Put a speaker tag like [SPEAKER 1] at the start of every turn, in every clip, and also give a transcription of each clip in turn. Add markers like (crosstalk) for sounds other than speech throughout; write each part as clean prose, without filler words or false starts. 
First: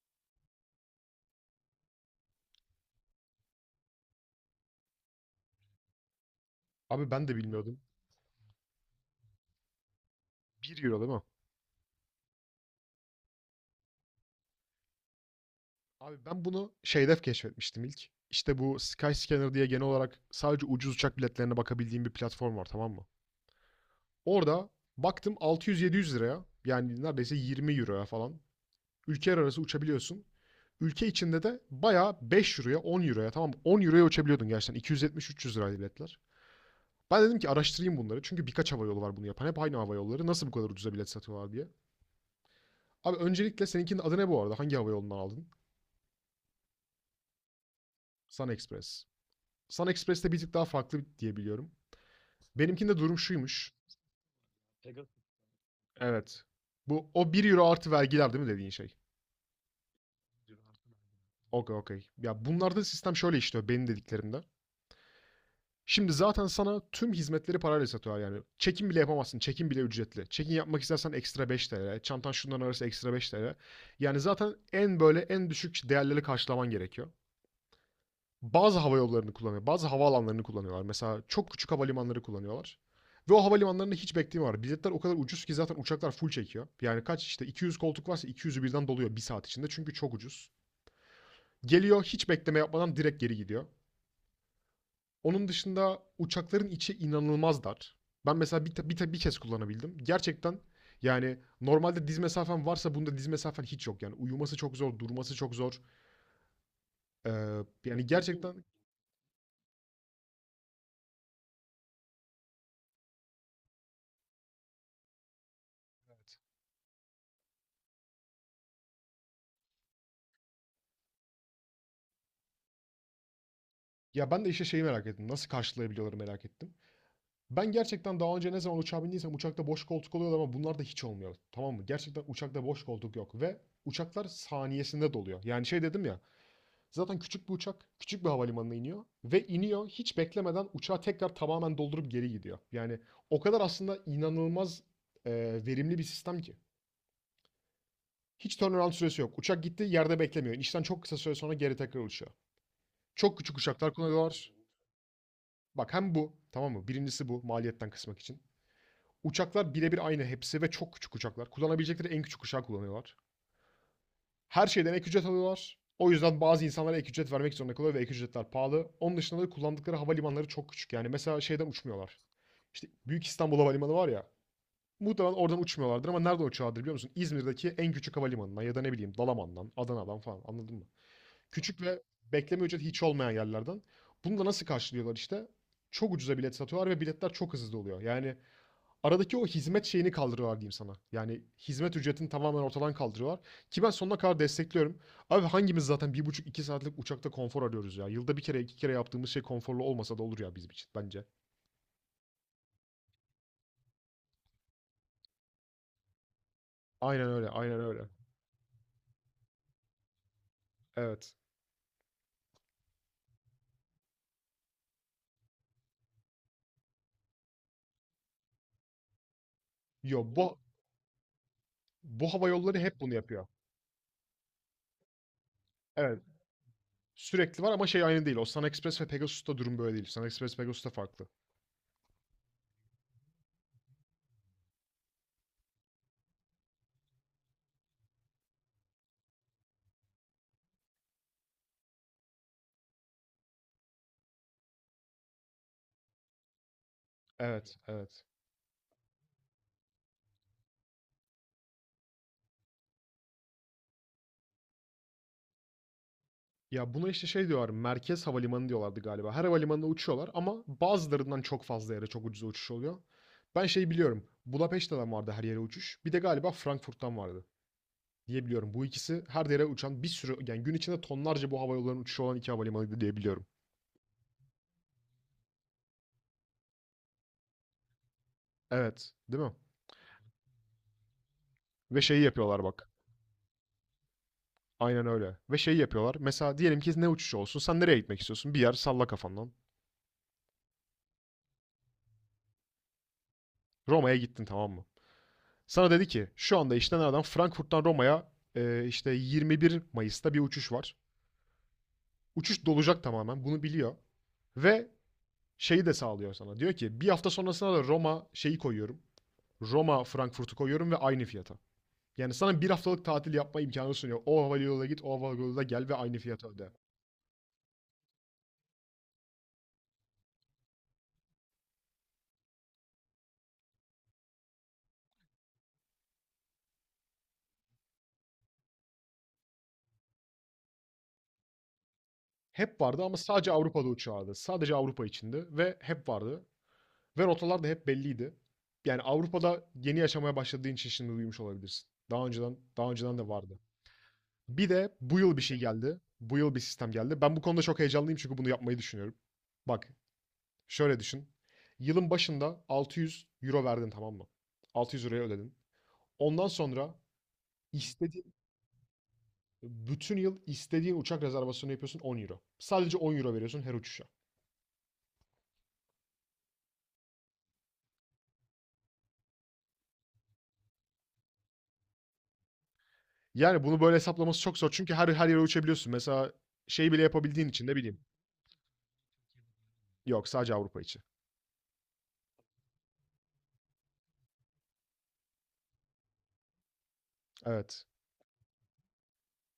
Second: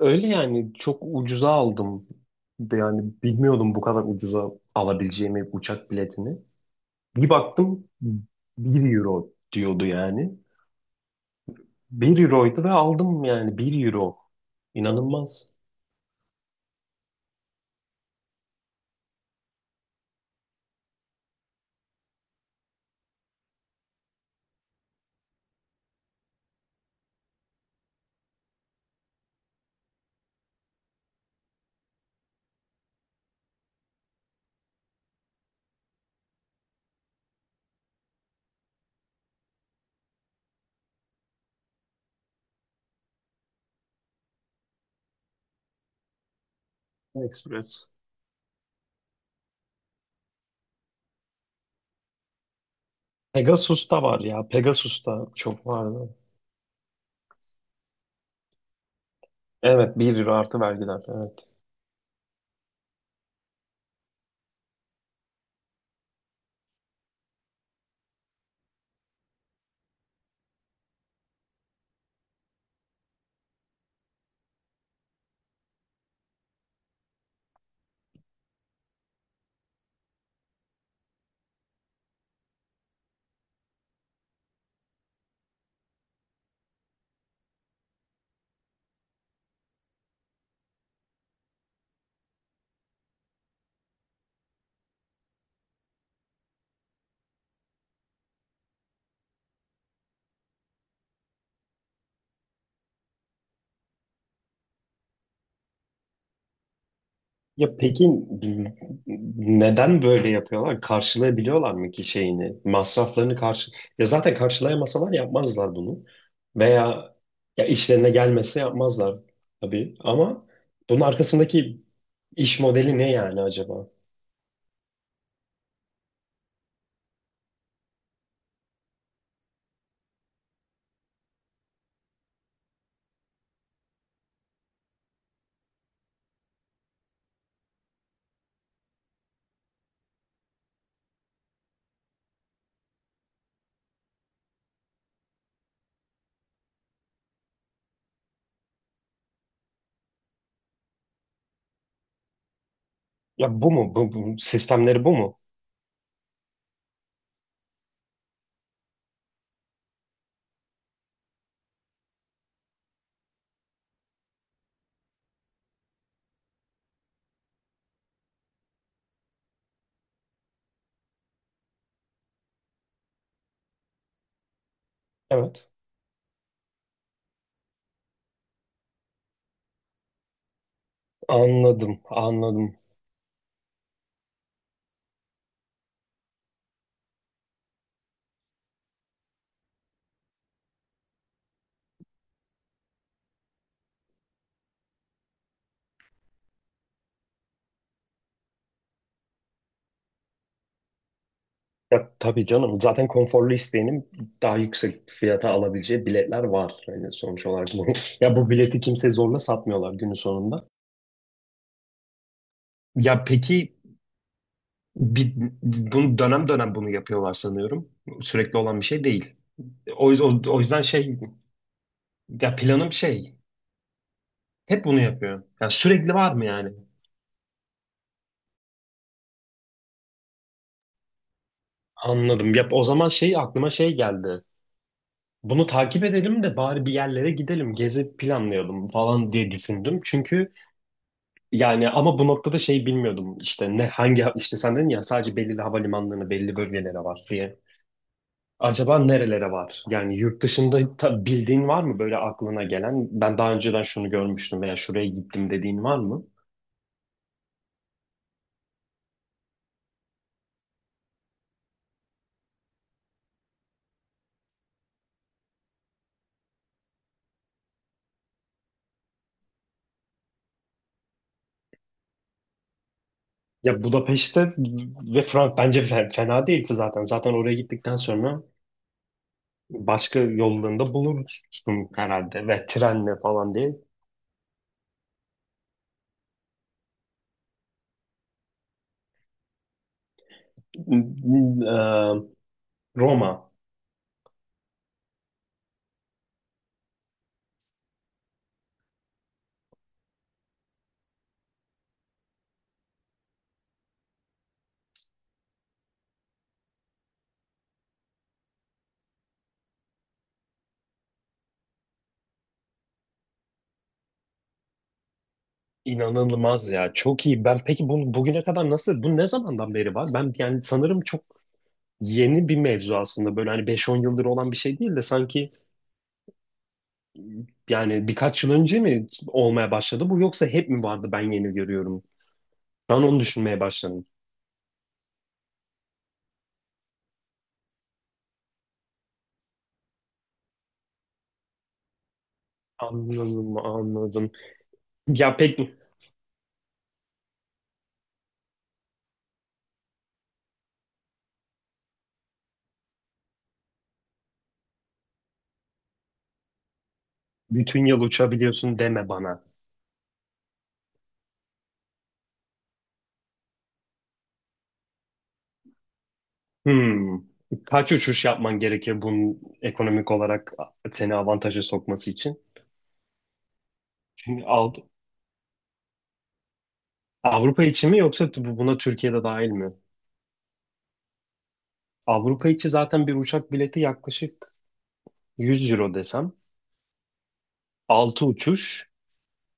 [SPEAKER 1] Öyle yani çok ucuza aldım. Yani bilmiyordum bu kadar ucuza alabileceğimi uçak biletini.
[SPEAKER 2] Abi ben
[SPEAKER 1] Bir
[SPEAKER 2] de bilmiyordum.
[SPEAKER 1] baktım 1 euro diyordu yani.
[SPEAKER 2] 1 euro değil mi?
[SPEAKER 1] Bir euroydu ve aldım, yani 1 euro. İnanılmaz.
[SPEAKER 2] Abi ben bunu şeyde keşfetmiştim ilk. İşte bu Skyscanner diye genel olarak sadece ucuz uçak biletlerine bakabildiğim bir platform var tamam mı? Orada baktım 600-700 liraya yani neredeyse 20 euroya falan ülkeler arası uçabiliyorsun. Ülke içinde de bayağı 5 euroya 10 euroya tamam mı? 10 euroya uçabiliyordun gerçekten 270-300 liraydı biletler. Ben dedim ki araştırayım bunları çünkü birkaç hava yolu var bunu yapan hep aynı hava yolları nasıl bu kadar ucuza bilet satıyorlar diye. Abi öncelikle seninkinin adı ne bu arada hangi hava yolundan aldın?
[SPEAKER 1] Express.
[SPEAKER 2] Sun Express. Sun Express'te bir tık daha farklı diyebiliyorum. Benimkinde durum şuymuş.
[SPEAKER 1] Pegasus'ta var ya. Pegasus'ta çok vardı.
[SPEAKER 2] Evet. Bu o 1 euro artı vergiler değil mi dediğin şey?
[SPEAKER 1] Evet, 1 euro artı vergiler. Evet.
[SPEAKER 2] Okey okey. Ya bunlarda sistem şöyle işliyor benim dediklerimde. Şimdi zaten sana tüm hizmetleri parayla satıyorlar yani. Çekim bile yapamazsın. Çekim bile ücretli. Çekim yapmak istersen ekstra 5 lira, çantan şundan arası ekstra 5 lira. Yani zaten en böyle en düşük değerleri karşılaman gerekiyor. Bazı hava yollarını kullanıyor. Bazı havaalanlarını kullanıyorlar. Mesela çok küçük havalimanları kullanıyorlar. Ve o havalimanlarında hiç bekleme var. Biletler o kadar ucuz ki zaten uçaklar full çekiyor. Yani kaç işte 200 koltuk varsa 200'ü birden doluyor bir saat içinde. Çünkü çok ucuz. Geliyor hiç bekleme yapmadan direkt geri gidiyor. Onun dışında uçakların içi inanılmaz dar. Ben mesela bir kez kullanabildim. Gerçekten yani normalde diz mesafen varsa bunda diz mesafen hiç yok. Yani uyuması çok zor, durması çok zor. Ee,
[SPEAKER 1] Ya
[SPEAKER 2] yani
[SPEAKER 1] peki,
[SPEAKER 2] gerçekten.
[SPEAKER 1] n- neden böyle yapıyorlar? Karşılayabiliyorlar mı ki şeyini? Masraflarını karşı... Ya zaten karşılayamasalar yapmazlar bunu. Veya ya işlerine gelmese yapmazlar tabii. Ama bunun arkasındaki iş modeli ne yani acaba?
[SPEAKER 2] Ya ben de işte şeyi merak ettim. Nasıl karşılayabiliyorlar merak ettim. Ben gerçekten daha önce ne zaman uçağa bindiysem uçakta boş koltuk oluyordu ama bunlar da hiç olmuyor. Tamam mı? Gerçekten uçakta boş koltuk yok ve uçaklar saniyesinde doluyor. Yani şey dedim ya zaten küçük bir uçak küçük bir havalimanına iniyor ve iniyor hiç beklemeden uçağı tekrar tamamen doldurup geri gidiyor. Yani o kadar aslında inanılmaz e, verimli bir sistem ki. Hiç turnaround süresi yok. Uçak gitti yerde beklemiyor. İşten çok kısa süre sonra geri tekrar uçuyor. Çok küçük
[SPEAKER 1] Ya bu
[SPEAKER 2] uçaklar
[SPEAKER 1] mu? Bu
[SPEAKER 2] kullanıyorlar.
[SPEAKER 1] sistemleri bu mu?
[SPEAKER 2] Bak hem bu tamam mı? Birincisi bu maliyetten kısmak için. Uçaklar birebir aynı hepsi ve çok küçük uçaklar. Kullanabilecekleri en küçük uçağı kullanıyorlar. Her şeyden ek ücret alıyorlar. O yüzden bazı insanlara ek ücret vermek zorunda kalıyor ve ek ücretler pahalı. Onun dışında da kullandıkları havalimanları çok küçük. Yani mesela şeyden uçmuyorlar. İşte Büyük İstanbul Havalimanı var ya. Muhtemelen oradan
[SPEAKER 1] Evet.
[SPEAKER 2] uçmuyorlardır ama nereden uçuyorlardır biliyor musun? İzmir'deki en küçük havalimanından ya da ne bileyim Dalaman'dan, Adana'dan falan anladın mı? Küçük
[SPEAKER 1] Anladım,
[SPEAKER 2] ve bekleme
[SPEAKER 1] anladım.
[SPEAKER 2] ücreti hiç olmayan yerlerden. Bunu da nasıl karşılıyorlar işte? Çok ucuza bilet satıyorlar ve biletler çok hızlı oluyor. Yani aradaki o hizmet şeyini kaldırıyorlar diyeyim sana. Yani hizmet ücretini tamamen ortadan kaldırıyorlar. Ki ben sonuna kadar destekliyorum. Abi hangimiz zaten bir buçuk iki saatlik uçakta konfor arıyoruz ya. Yılda bir kere iki kere yaptığımız şey konforlu olmasa da olur ya bizim için bence.
[SPEAKER 1] Ya tabii canım. Zaten konforlu isteyenin daha yüksek fiyata alabileceği biletler var. Yani
[SPEAKER 2] Aynen
[SPEAKER 1] sonuç
[SPEAKER 2] öyle,
[SPEAKER 1] olarak
[SPEAKER 2] aynen
[SPEAKER 1] bunu.
[SPEAKER 2] öyle.
[SPEAKER 1] (laughs) Ya bu bileti kimse zorla satmıyorlar günün sonunda.
[SPEAKER 2] Evet.
[SPEAKER 1] Ya peki bir, bunu dönem dönem bunu yapıyorlar sanıyorum. Sürekli olan bir şey değil. O,
[SPEAKER 2] Yo
[SPEAKER 1] o,
[SPEAKER 2] bu
[SPEAKER 1] o yüzden şey,
[SPEAKER 2] bu hava
[SPEAKER 1] ya
[SPEAKER 2] yolları
[SPEAKER 1] planım
[SPEAKER 2] hep bunu
[SPEAKER 1] şey,
[SPEAKER 2] yapıyor.
[SPEAKER 1] hep bunu yapıyor. Yani sürekli
[SPEAKER 2] Evet.
[SPEAKER 1] var mı yani?
[SPEAKER 2] Sürekli var ama şey aynı değil. Osman Express ve Pegasus'ta durum böyle değil. Osman Express Pegasus'ta farklı.
[SPEAKER 1] Anladım. Ya o zaman şey aklıma şey geldi. Bunu takip edelim de bari bir yerlere gidelim, gezi planlayalım falan diye düşündüm. Çünkü yani ama bu noktada şey bilmiyordum işte ne hangi işte sen dedin ya sadece belirli havalimanlarına belli bölgelere var diye.
[SPEAKER 2] Evet, evet.
[SPEAKER 1] Acaba nerelere var? Yani yurt dışında bildiğin var mı böyle aklına gelen? Ben daha önceden şunu görmüştüm veya şuraya gittim dediğin var mı?
[SPEAKER 2] Ya buna işte şey diyorlar, merkez havalimanı diyorlardı galiba. Her havalimanına uçuyorlar ama bazılarından çok fazla yere çok ucuza uçuş oluyor. Ben şey biliyorum, Budapeşte'den vardı her yere uçuş. Bir de galiba Frankfurt'tan vardı. Diyebiliyorum. Bu ikisi her yere uçan bir sürü yani gün içinde tonlarca bu havayollarının uçuşu olan iki havalimanıydı diye biliyorum.
[SPEAKER 1] Ya Budapeşte ve Frank bence fena değil zaten. Zaten oraya gittikten sonra
[SPEAKER 2] Evet, değil mi?
[SPEAKER 1] başka yollarında bulursun
[SPEAKER 2] Ve şeyi
[SPEAKER 1] herhalde
[SPEAKER 2] yapıyorlar
[SPEAKER 1] ve
[SPEAKER 2] bak.
[SPEAKER 1] trenle falan diye.
[SPEAKER 2] Aynen öyle. Ve şeyi yapıyorlar. Mesela diyelim ki ne uçuşu olsun? Sen nereye gitmek istiyorsun? Bir yer salla kafandan.
[SPEAKER 1] Eee, Roma.
[SPEAKER 2] Roma'ya gittin tamam mı? Sana dedi ki şu anda işte nereden? Frankfurt'tan Roma'ya işte 21 Mayıs'ta bir uçuş var. Uçuş dolacak tamamen. Bunu biliyor. Ve şeyi de sağlıyor sana. Diyor ki bir hafta sonrasına da Roma şeyi koyuyorum. Roma Frankfurt'u koyuyorum ve aynı fiyata. Yani sana bir haftalık tatil yapma imkanı sunuyor. O havayoluyla git, o havayoluyla gel ve aynı fiyatı öde.
[SPEAKER 1] İnanılmaz ya. Çok iyi. Ben peki bugüne kadar nasıl bu ne zamandan beri var? Ben yani sanırım çok yeni bir mevzu aslında. Böyle hani beş on yıldır olan bir şey değil de sanki. Yani birkaç yıl önce mi olmaya başladı bu yoksa hep mi vardı, ben yeni görüyorum?
[SPEAKER 2] Hep
[SPEAKER 1] Ben
[SPEAKER 2] vardı ama
[SPEAKER 1] onu
[SPEAKER 2] sadece
[SPEAKER 1] düşünmeye
[SPEAKER 2] Avrupa'da
[SPEAKER 1] başladım.
[SPEAKER 2] uçağıydı. Sadece Avrupa içindi ve hep vardı. Ve rotalar da hep belliydi. Yani Avrupa'da yeni yaşamaya başladığın için şimdi duymuş olabilirsin. Daha önceden de
[SPEAKER 1] Anladım,
[SPEAKER 2] vardı.
[SPEAKER 1] anladım.
[SPEAKER 2] Bir de bu
[SPEAKER 1] Ya
[SPEAKER 2] yıl bir şey geldi. Bu yıl bir sistem geldi. Ben bu konuda çok heyecanlıyım çünkü bunu yapmayı düşünüyorum. Bak, şöyle düşün. Yılın başında 600 euro verdin tamam mı? 600 euroya ödedin. Ondan sonra
[SPEAKER 1] bütün yıl
[SPEAKER 2] istediğin
[SPEAKER 1] uçabiliyorsun deme bana.
[SPEAKER 2] bütün yıl istediğin uçak rezervasyonu yapıyorsun 10 euro. Sadece 10 euro veriyorsun her uçuşa.
[SPEAKER 1] Hmm. Kaç uçuş yapman gerekir bunun ekonomik olarak seni avantaja sokması için?
[SPEAKER 2] Yani bunu böyle hesaplaması
[SPEAKER 1] Çünkü
[SPEAKER 2] çok zor çünkü her yere uçabiliyorsun. Mesela şey bile yapabildiğin
[SPEAKER 1] Avrupa
[SPEAKER 2] için de
[SPEAKER 1] içi mi
[SPEAKER 2] bileyim.
[SPEAKER 1] yoksa buna Türkiye'de dahil mi?
[SPEAKER 2] Yok sadece Avrupa içi.
[SPEAKER 1] Avrupa içi zaten bir uçak bileti yaklaşık 100 euro desem.
[SPEAKER 2] Evet.
[SPEAKER 1] 6 uçuş.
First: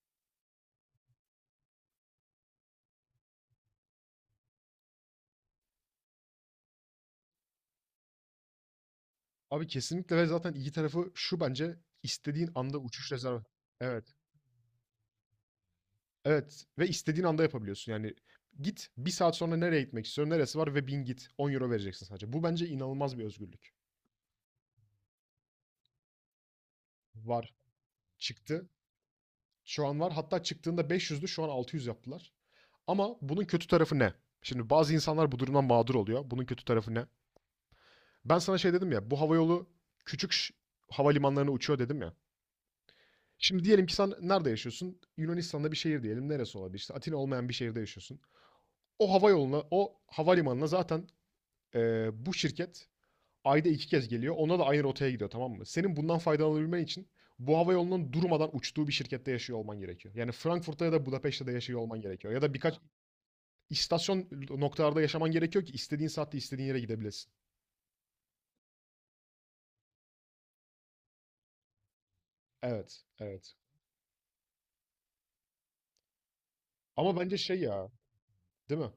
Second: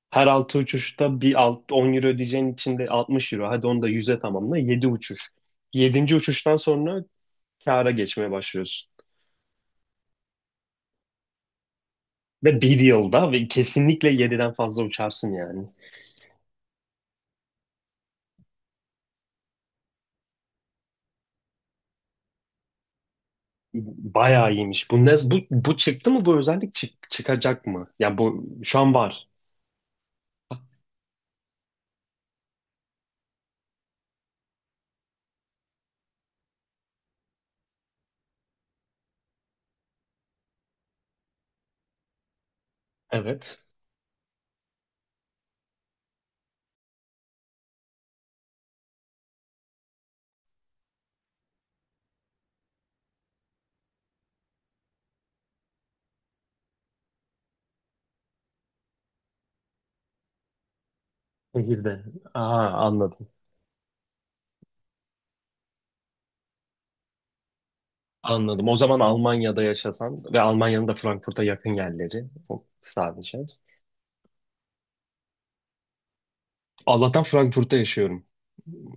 [SPEAKER 1] Her 6 uçuşta bir 10 euro ödeyeceğin için de 60 euro. Hadi onu da 100'e tamamla. Yedi uçuş. Yedinci uçuştan sonra kâra geçmeye başlıyorsun.
[SPEAKER 2] Abi kesinlikle ve zaten iyi tarafı şu bence istediğin
[SPEAKER 1] Ve
[SPEAKER 2] anda
[SPEAKER 1] bir
[SPEAKER 2] uçuş
[SPEAKER 1] yılda ve
[SPEAKER 2] rezervasyonu.
[SPEAKER 1] kesinlikle
[SPEAKER 2] Evet.
[SPEAKER 1] yediden fazla uçarsın yani.
[SPEAKER 2] Evet ve istediğin anda yapabiliyorsun. Yani git bir saat sonra nereye gitmek istiyorum neresi var ve bin git 10 euro vereceksin sadece. Bu bence inanılmaz bir özgürlük.
[SPEAKER 1] Bayağı iyiymiş. Bu çıktı mı? Bu özellik
[SPEAKER 2] Var.
[SPEAKER 1] çıkacak mı? Ya bu
[SPEAKER 2] Çıktı.
[SPEAKER 1] şu an var.
[SPEAKER 2] Şu an var. Hatta çıktığında 500'dü şu an 600 yaptılar. Ama bunun kötü tarafı ne? Şimdi bazı insanlar bu durumdan mağdur oluyor. Bunun kötü tarafı ne? Ben sana şey dedim ya, bu havayolu küçük havalimanlarına uçuyor dedim ya. Şimdi
[SPEAKER 1] Evet.
[SPEAKER 2] diyelim ki sen nerede yaşıyorsun? Yunanistan'da bir şehir diyelim. Neresi olabilir? İşte Atina olmayan bir şehirde yaşıyorsun. O havayoluna, o havalimanına zaten bu şirket ayda iki kez geliyor. Ona da aynı rotaya gidiyor tamam mı? Senin bundan faydalanabilmen için bu havayolunun durmadan uçtuğu bir şirkette yaşıyor olman gerekiyor. Yani Frankfurt'ta ya da Budapeşte'de yaşıyor olman
[SPEAKER 1] Nehirde.
[SPEAKER 2] gerekiyor. Ya da
[SPEAKER 1] Aha,
[SPEAKER 2] birkaç
[SPEAKER 1] anladım.
[SPEAKER 2] istasyon noktalarda yaşaman gerekiyor ki istediğin saatte istediğin yere gidebilesin.
[SPEAKER 1] Anladım. O zaman Almanya'da yaşasan ve Almanya'nın da Frankfurt'a yakın yerleri o
[SPEAKER 2] Evet,
[SPEAKER 1] sadece.
[SPEAKER 2] evet. Ama
[SPEAKER 1] Allah'tan
[SPEAKER 2] bence şey
[SPEAKER 1] Frankfurt'ta
[SPEAKER 2] ya,
[SPEAKER 1] yaşıyorum.
[SPEAKER 2] değil mi?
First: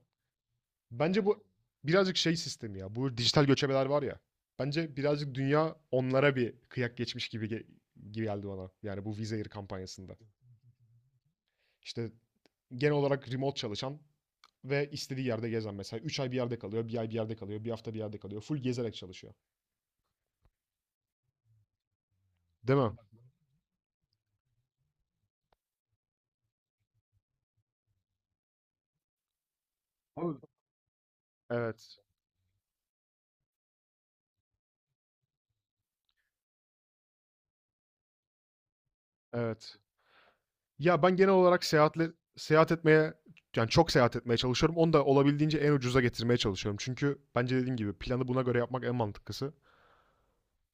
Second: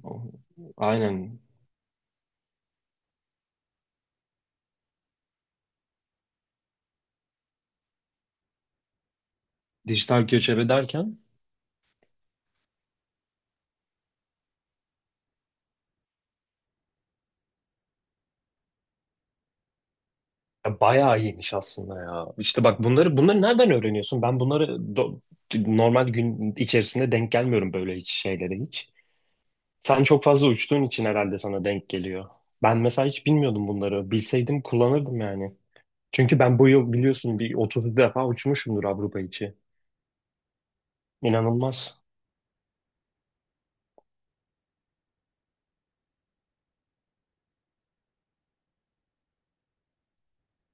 [SPEAKER 2] Bence
[SPEAKER 1] Aynen.
[SPEAKER 2] bu birazcık şey sistemi ya. Bu dijital göçebeler var ya. Bence birazcık dünya onlara bir kıyak geçmiş gibi geldi bana. Yani bu Wizz Air kampanyasında.
[SPEAKER 1] Dijital göçebe derken?
[SPEAKER 2] İşte genel olarak remote çalışan ve istediği yerde gezen mesela. Üç ay bir yerde kalıyor, bir ay bir yerde kalıyor, bir hafta bir yerde kalıyor. Full gezerek çalışıyor.
[SPEAKER 1] Ya bayağı iyiymiş aslında ya. İşte
[SPEAKER 2] Değil
[SPEAKER 1] bak
[SPEAKER 2] mi?
[SPEAKER 1] bunları nereden öğreniyorsun? Ben bunları normal gün içerisinde denk gelmiyorum böyle hiç şeylere hiç. Sen çok
[SPEAKER 2] Abi,
[SPEAKER 1] fazla uçtuğun için herhalde sana denk
[SPEAKER 2] evet,
[SPEAKER 1] geliyor. Ben mesela hiç bilmiyordum bunları. Bilseydim kullanırdım yani. Çünkü ben bu yıl biliyorsun bir 30 defa uçmuşumdur Avrupa içi.
[SPEAKER 2] evet. Ya ben genel olarak
[SPEAKER 1] İnanılmaz.
[SPEAKER 2] seyahat etmeye yani çok seyahat etmeye çalışıyorum. Onu da olabildiğince en ucuza getirmeye çalışıyorum. Çünkü bence dediğim gibi planı buna göre yapmak en mantıklısı.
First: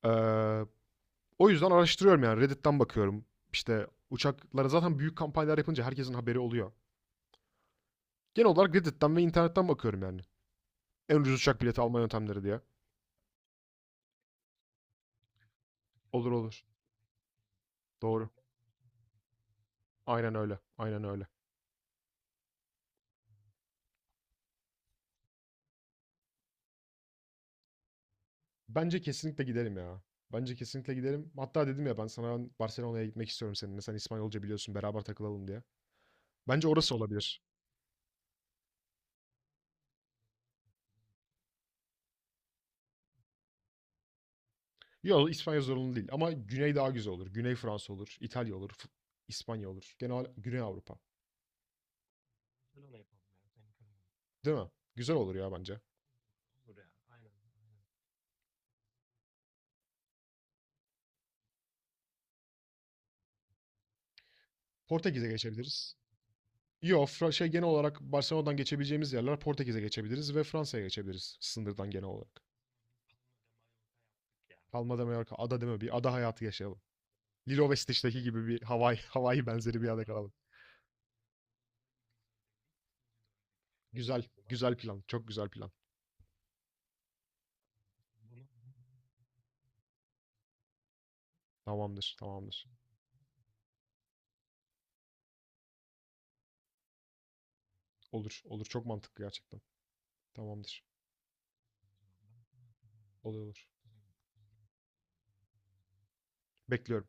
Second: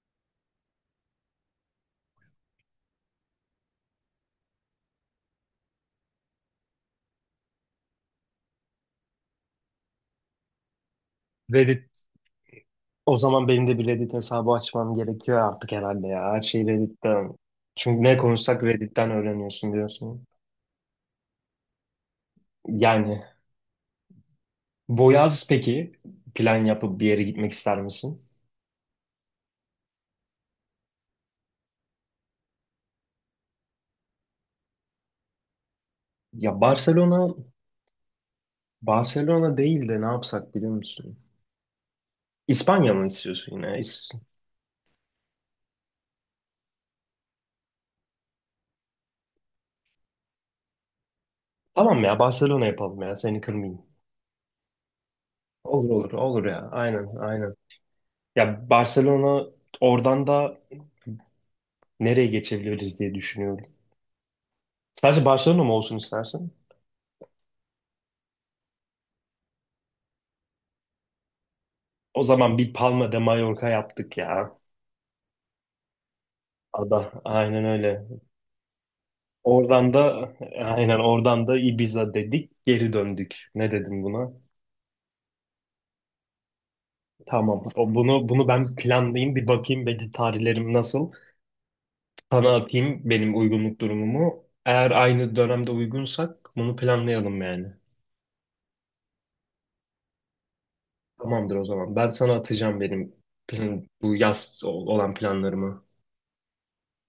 [SPEAKER 2] Ee, o yüzden araştırıyorum yani Reddit'ten bakıyorum. İşte uçaklara zaten büyük kampanyalar yapınca herkesin haberi oluyor. Genel olarak Reddit'ten ve internetten bakıyorum yani. En ucuz uçak bileti
[SPEAKER 1] Reddit,
[SPEAKER 2] alma yöntemleri diye.
[SPEAKER 1] o zaman benim de bir Reddit hesabı açmam gerekiyor artık herhalde
[SPEAKER 2] Olur
[SPEAKER 1] ya. Her
[SPEAKER 2] olur.
[SPEAKER 1] şeyi Reddit'ten. Çünkü ne
[SPEAKER 2] Doğru.
[SPEAKER 1] konuşsak Reddit'ten öğreniyorsun diyorsun.
[SPEAKER 2] Aynen öyle. Aynen öyle.
[SPEAKER 1] Yani bu, peki, plan yapıp bir yere gitmek ister misin?
[SPEAKER 2] Bence kesinlikle gidelim ya. Bence kesinlikle gidelim. Hatta dedim ya ben sana ben Barcelona'ya gitmek istiyorum seninle. Sen İspanyolca biliyorsun beraber takılalım diye.
[SPEAKER 1] Ya
[SPEAKER 2] Bence orası
[SPEAKER 1] Barcelona,
[SPEAKER 2] olabilir.
[SPEAKER 1] Barcelona değil de ne yapsak biliyor musun? İspanya mı istiyorsun yine?
[SPEAKER 2] Yok İspanya zorunlu değil ama Güney daha güzel olur. Güney Fransa olur, İtalya olur, İspanya olur. Genel Güney Avrupa.
[SPEAKER 1] Tamam ya, Barcelona
[SPEAKER 2] Barcelona
[SPEAKER 1] yapalım ya,
[SPEAKER 2] yapalım
[SPEAKER 1] seni
[SPEAKER 2] ya. Senin
[SPEAKER 1] kırmayayım.
[SPEAKER 2] kararın. Değil mi? Güzel olur ya
[SPEAKER 1] Olur
[SPEAKER 2] bence.
[SPEAKER 1] olur olur ya,
[SPEAKER 2] Olur ya.
[SPEAKER 1] aynen
[SPEAKER 2] Aynen.
[SPEAKER 1] aynen.
[SPEAKER 2] Aynen.
[SPEAKER 1] Ya Barcelona, oradan da nereye geçebiliriz diye düşünüyorum. Sadece
[SPEAKER 2] Portekiz'e
[SPEAKER 1] Barcelona mı
[SPEAKER 2] geçebiliriz.
[SPEAKER 1] olsun istersin?
[SPEAKER 2] Yok, şey genel olarak Barcelona'dan geçebileceğimiz yerler Portekiz'e geçebiliriz ve Fransa'ya geçebiliriz sınırdan genel
[SPEAKER 1] O
[SPEAKER 2] olarak.
[SPEAKER 1] zaman bir Palma de Mallorca yaptık
[SPEAKER 2] Ya.
[SPEAKER 1] ya.
[SPEAKER 2] Palma de Mallorca, ada değil mi? Bir ada hayatı yaşayalım.
[SPEAKER 1] Ada, aynen
[SPEAKER 2] Lilo ve
[SPEAKER 1] öyle.
[SPEAKER 2] Stitch'teki gibi bir Hawaii, (laughs) Hawaii benzeri bir
[SPEAKER 1] Oradan
[SPEAKER 2] yerde kalalım.
[SPEAKER 1] da, aynen, oradan da Ibiza dedik, geri döndük. Ne dedim
[SPEAKER 2] Güzel,
[SPEAKER 1] buna?
[SPEAKER 2] güzel plan, çok güzel plan.
[SPEAKER 1] Tamam. Bunu ben planlayayım, bir bakayım belki tarihlerim nasıl.
[SPEAKER 2] Tamamdır,
[SPEAKER 1] Sana
[SPEAKER 2] tamamdır.
[SPEAKER 1] atayım benim uygunluk durumumu. Eğer aynı dönemde uygunsak bunu planlayalım yani.
[SPEAKER 2] Olur, olur. Çok mantıklı gerçekten. Tamamdır.
[SPEAKER 1] Tamamdır o zaman. Ben sana atacağım benim
[SPEAKER 2] Oluyor olur.
[SPEAKER 1] bu yaz olan planlarımı.
[SPEAKER 2] Bekliyorum.